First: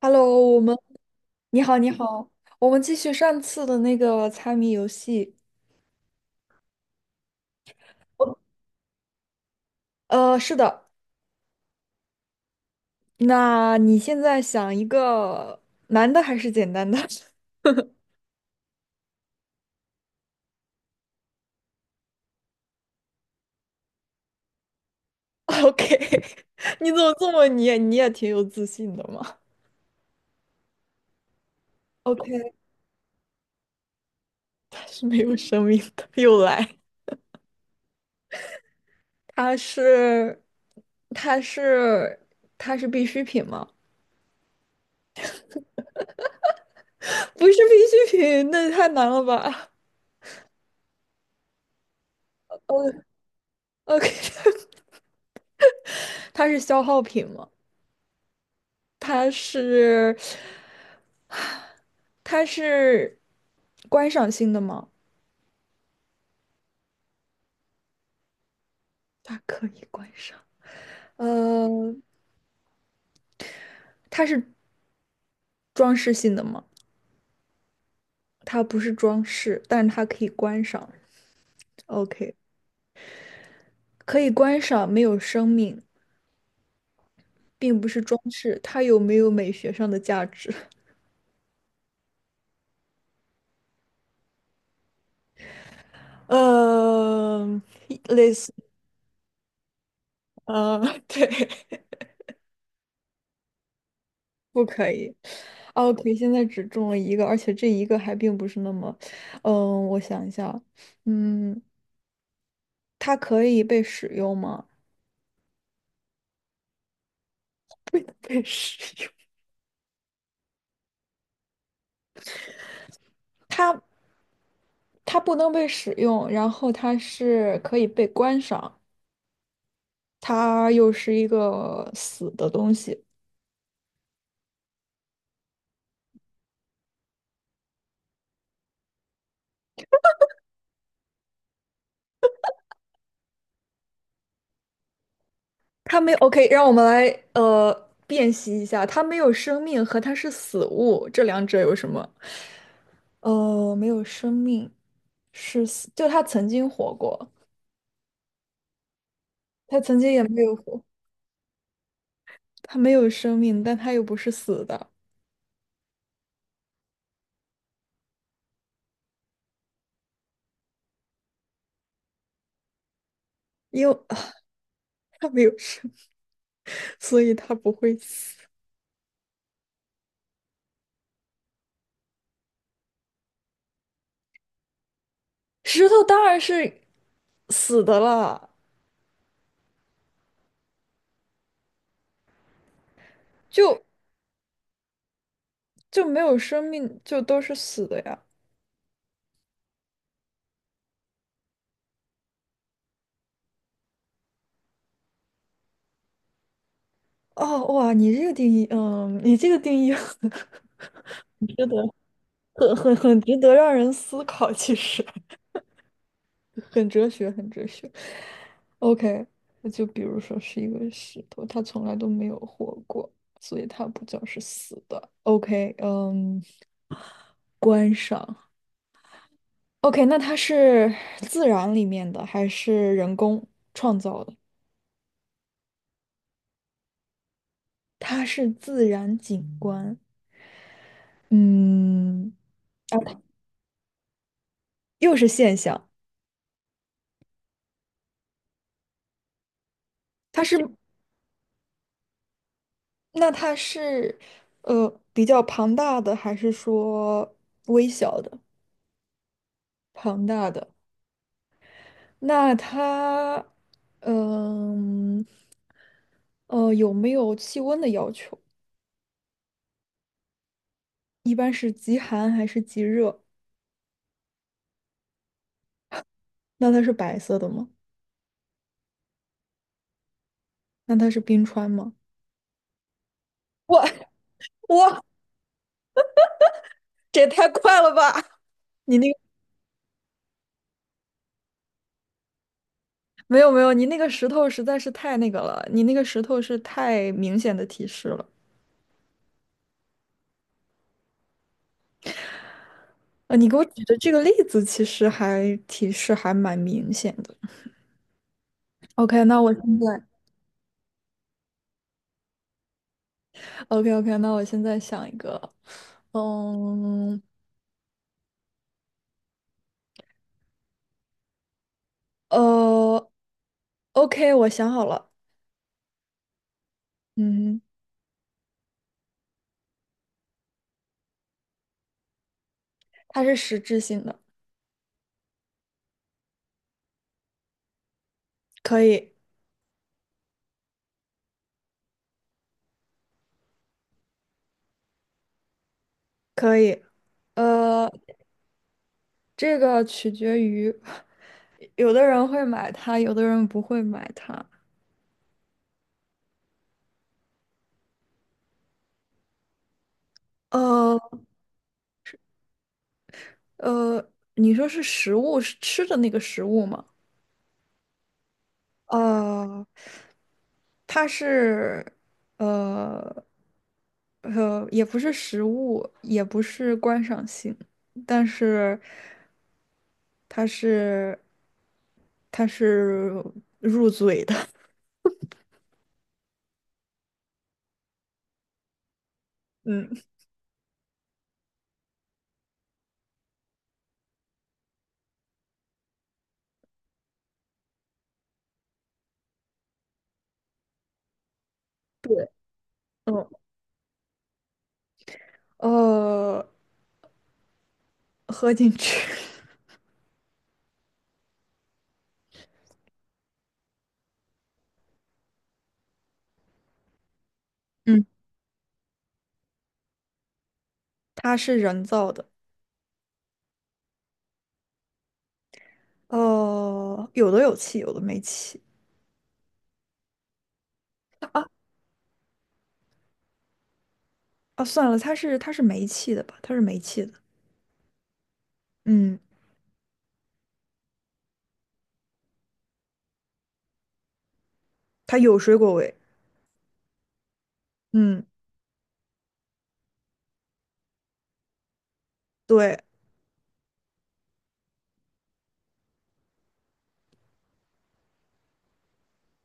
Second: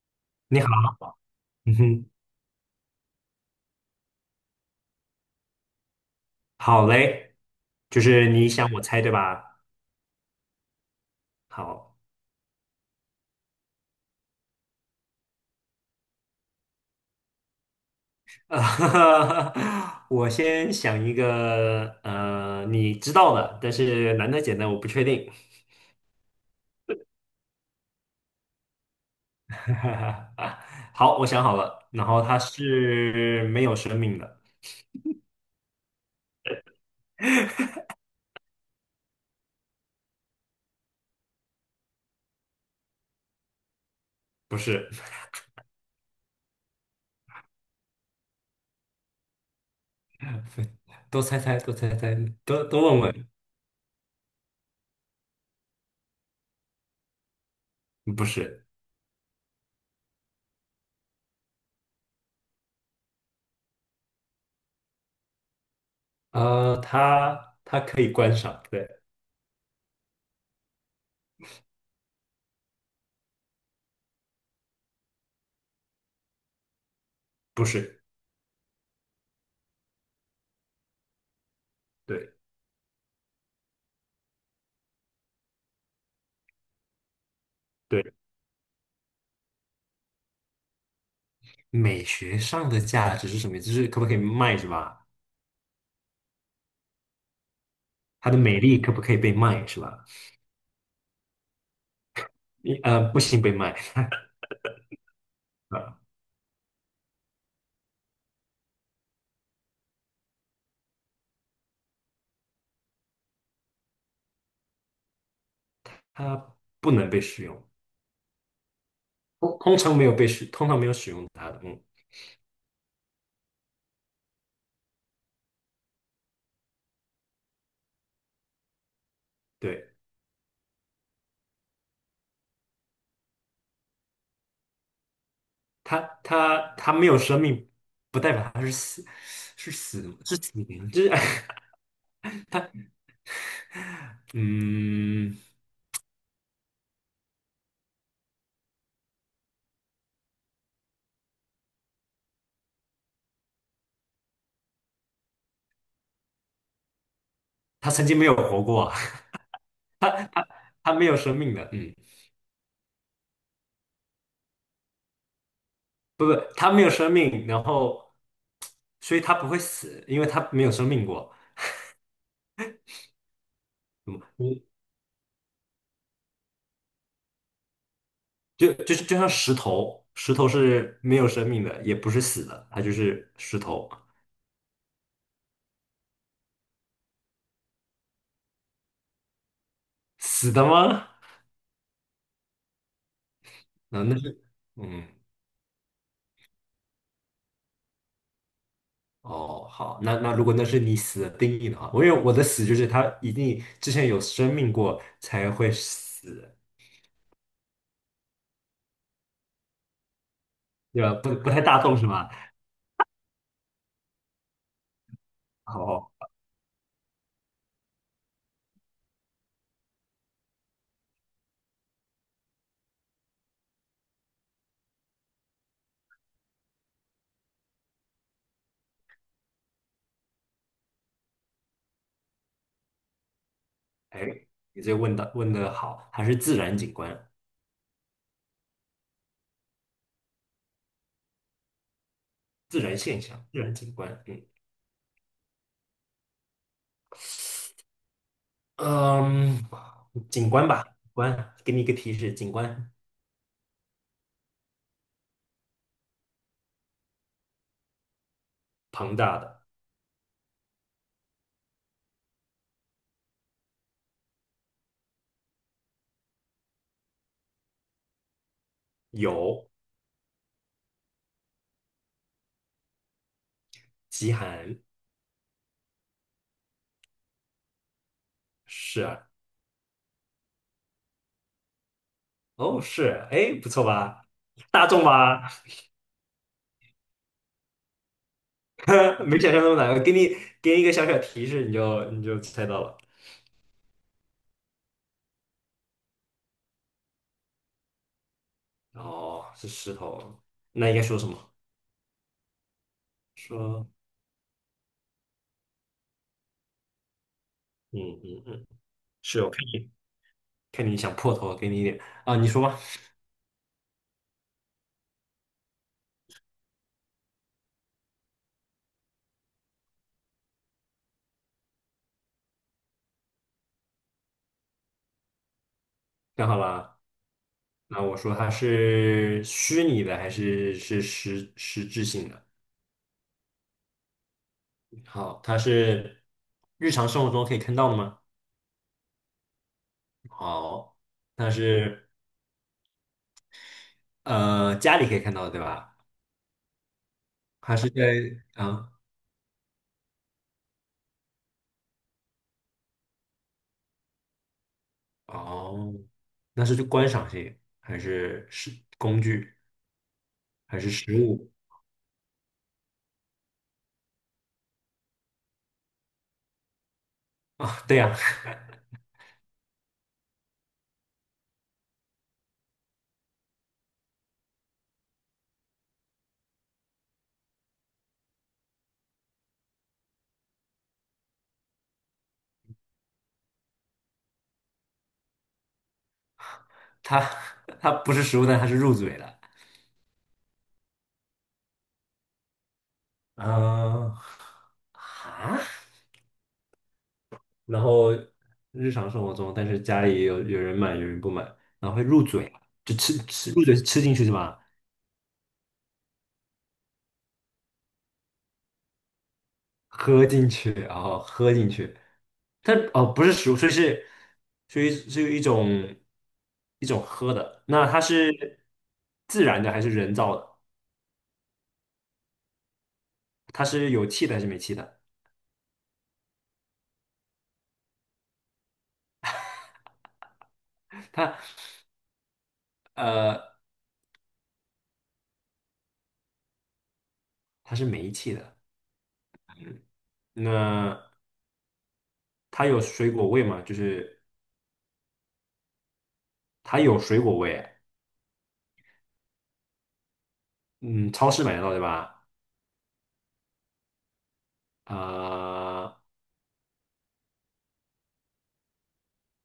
Hello，我你好，们你 嗯好，你哼，好，我们继续上次的那个猜谜游戏。好嘞，就是你想我猜对吧？是的，好，那你现在想一个难的还是简单的 呃，我先想一个，你知道的，但是难的简单我不确定。？OK，你怎么这么你也挺有自信的嘛 好，我想好了，然后它？OK，是没有生命的。它是没有生命的，又来，它是它是它是必需品吗？不是。不是必需品，那也太难了吧 多猜猜，多猜猜，多多问呃问。？OK，它是消耗品吗？不是。它是它是观赏性的吗？它可以观赏，对。它可以观赏。呃，它是装饰性的吗？不是。它不是装饰，但是它可以观赏。对 OK，可以观赏，没有生命，并不是对。装饰。它有没有美学上的价值？美学上的价值是什么？就是可不可以卖是吧？呃，它类的似，美丽可不可以被卖是吧？呃，对，你不行，被卖。不可以。呃，OK，现在只中了一个，而且这一个还并不是那么，我想一下啊，嗯，它可以被使用吗？它不能被使用，被使用。通常没有使用它的。嗯，它它不能被使用，然后它是可以被观赏，对。它又是一个死的东西。它没有生命，不代表它是死，是死灵，就是 嗯。它没 OK，让我们来呃辨析一下，它没有生命和它是死物，这两者有什么？没有生命是死，就它曾经活过，它曾经没有活过啊。它曾经也没有活，它没有生命的。嗯。它没有生命，但它又不是死的，不不，它没有生命，然后所以它不会死，因为它没有生命过。因为 嗯。它没有生，所以它不会死。就像石头，石头是没有生命的，也不是死的，它就是石头。石头当然是死的了，死的吗？就那那是，嗯，就没有生命，就都是死的呀。哦，好。那如果那是你死的定义的话，我因为我的死就是它一定之前有生命过才会死，哦，哇，你这个定义，你这个定义 很对吧？不太值大得，众是吧？很值得让人思考，其实 哦，很哲学，很哲学。OK，那就比如说是一个石头，它从来都没有活过，所以它不叫是死的。OK，嗯，观赏。OK，那它是自然里面的还是人工创造哎，的？你这个问的好。还是自然景观、它是自然景观，嗯，自然啊，现象、自然景观，又是现象，嗯嗯，它景是，观吧，景观，给你一个提示，景观那它是，比较庞大的，还是说微小的？庞大的庞大的，那它，嗯，呃，有没有气温的要求？有。一般是极寒还是极热？极寒。那它是白色的吗？是啊。那它是冰川吗？哦是，哎，不哇错吧？大哇，众吧。这也太快了吧！你那个。没想象那么难。给你一个小小提示，你就猜到了。没有没有，你那个石头实在是太那个了，你那个石头是太明显的提示了。哦，是石头，那应该说什么？你给我举说的这个例子其实还提示还蛮明显的。嗯嗯嗯，OK，那是我我看现你在 想破头，给你一点。啊，你说吧。OK OK，那我现在想一个，嗯呃，OK，我想好了，看好了。嗯，那我说它是虚拟的还是实质性的？它是实质性的，好，它是日常生活中可以看到的吗？可以好，它是家里可以看到的，对吧？可以，还呃，是在？啊？这个取决于有的人会买它，有的人不会买它。哦，那是就观赏性，还是工具，还是呃，食物你说是食物，是吃的那个食物吗？啊？对呀、呃，它是呃也不是食物，也不是观赏性，但是它是它是入嘴的，它它不是食物，但它是入嘴的。嗯嗯。啊。然后日常生活中，但是家里有人买，有人不买，然后会入嘴，就吃嗯吃入嘴吃进去是吧？呃，喝进去，喝进去，然后喝进去。它哦，不是食物，所以是一种喝的。那它嗯，是自然的还是人造的？它是人造的，它是有气的还是没气的？有的有气，有的没气。它呃，啊，算了，它是煤气的吧？它是煤气的，它是没气的。嗯。那它有水果味吗？就是它有水果味。它有水果味。嗯嗯，超市买得到对吧？对，呃，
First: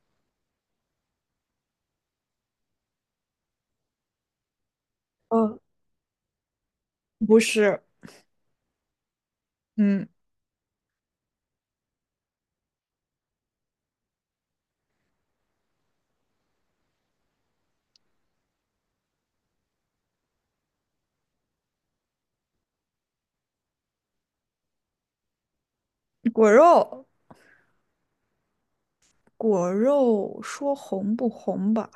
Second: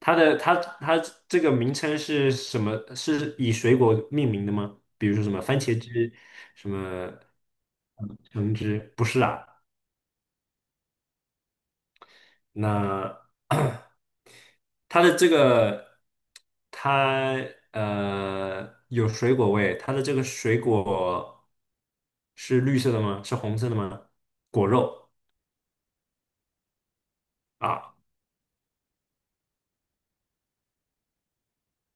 它的这个名称是什么？是以水果命名的吗？比如说什么嗯，番茄汁，什么不是，橙汁？不是啊。嗯，那 它的这个，它有水果味，它的这个水果是绿色的吗？是红色的吗？果肉果肉，啊。果肉说红不红吧？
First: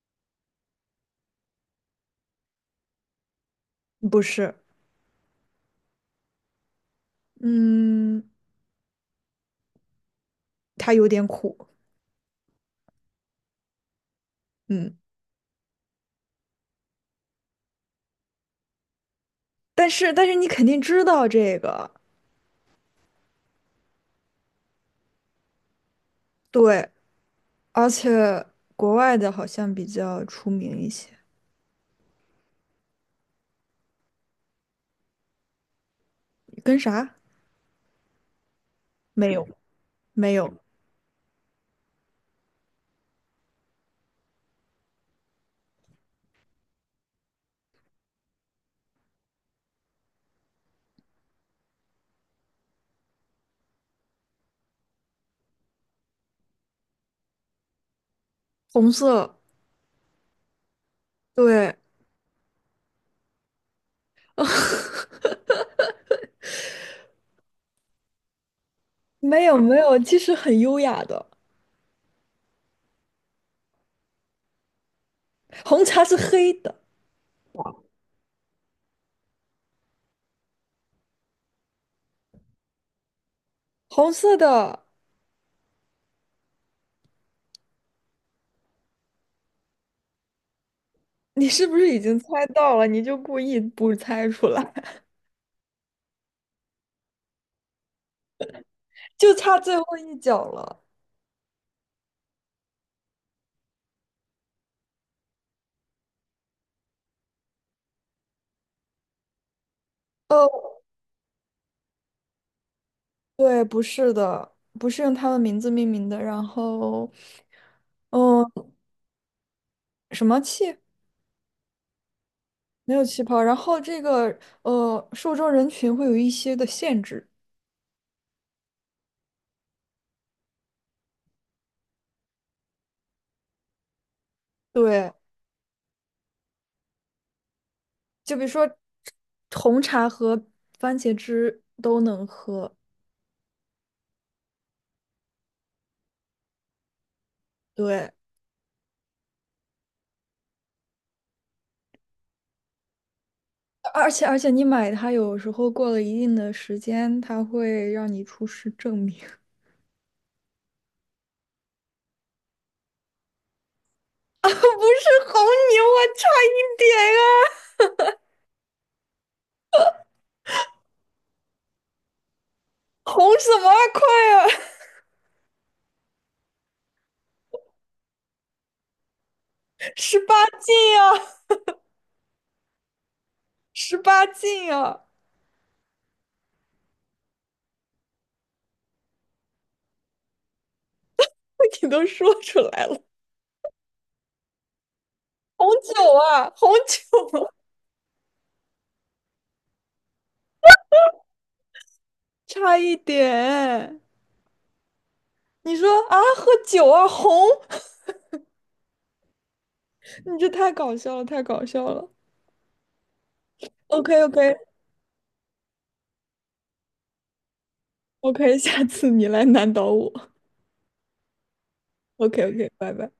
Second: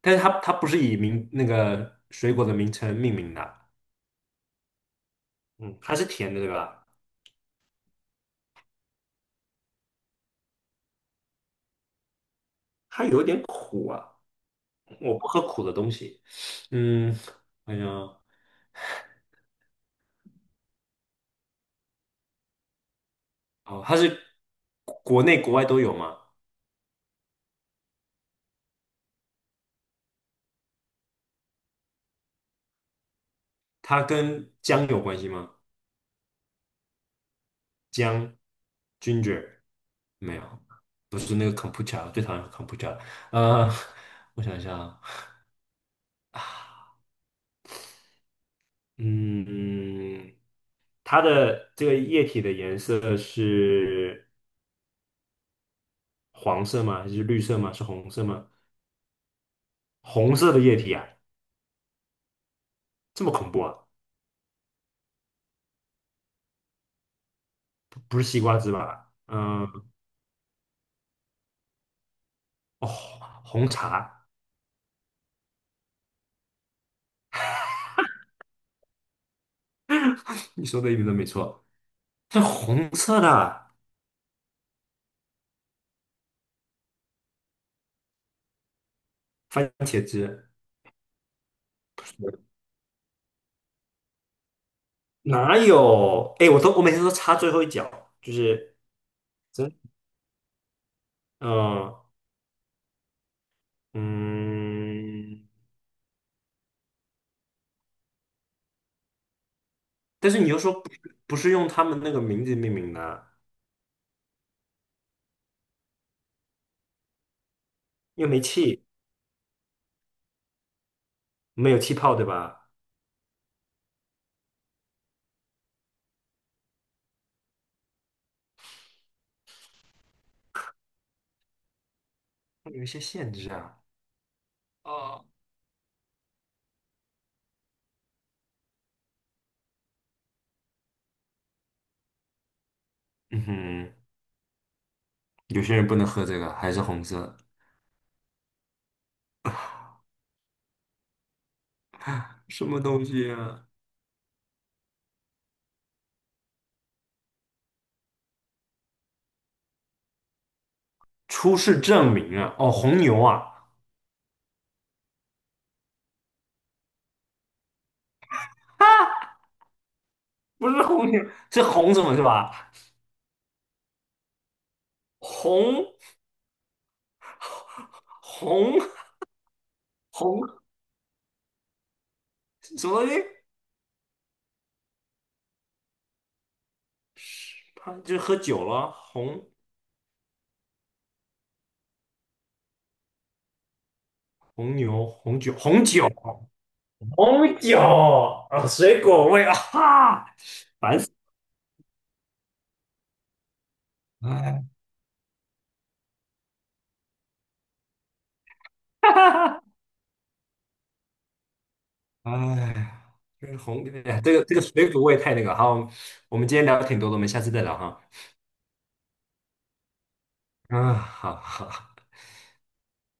但是它不是以名那个水果的名称命名的。不是，嗯。它是甜的，对吧？嗯，它有点苦，它有点苦啊。嗯，我不喝苦的东西。嗯。哎呀。但是你肯定知道这个，哦，它是国内国外都有吗？对，而且国外的好像比较出名一些，它跟姜有关系吗？跟啥？姜没有，，ginger。没没有。有，不是那个 c o m p u t e r， 最讨厌 computer。 呃，我想一下。啊。嗯。它的这个液体的颜色是黄色吗？还是绿色吗？是红色吗？红色，红色的液体啊。对，这么恐怖啊？不是西瓜汁吧？没有嗯。没有，其实很优雅的，哦，红茶。红茶是黑的，你说的一点都没错，是红色的红色的，番茄汁。你是不是已经猜到了？你就故意不猜出来，哪有？哎，我每天都插最后一脚，就是。就差真。最后一脚了。嗯嗯，但是你又说哦，不是用他们那个名字命名的啊。对，不是的，不是用他们名字命名的。然后，又没嗯、气。什么气？没有气泡，对吧？没有气泡。然后这个受众人群会有一些的限制。有一些限制啊。对，哦。就比如说红茶和番茄汁都能喝。嗯哼。有些人不能喝这个，还是红色，对，什么东西啊？而且你买它有时候过了一定的时间，它会让你出示证明。出示证明啊？哦，红牛啊。啊，不是红牛啊，差一点啊，啊，不是红牛。是红什么是吧？红什么啊，快啊，红红十八红禁啊，什么东西？十八禁啊，他就是喝酒了。你都说出来了，红牛，红酒，红红酒。酒啊，红酒啊红酒啊，水果味啊，哈，烦死差一点。了！哎，你说啊，喝酒啊，红，哈哈，你这太搞笑了，太搞笑了。哎，这个红，OK 哎这 OK 个水果味太那个。好，我们今天聊了挺多的，我们下次再聊哈。OK，下次你来难倒我。啊，好好。OK OK，拜拜。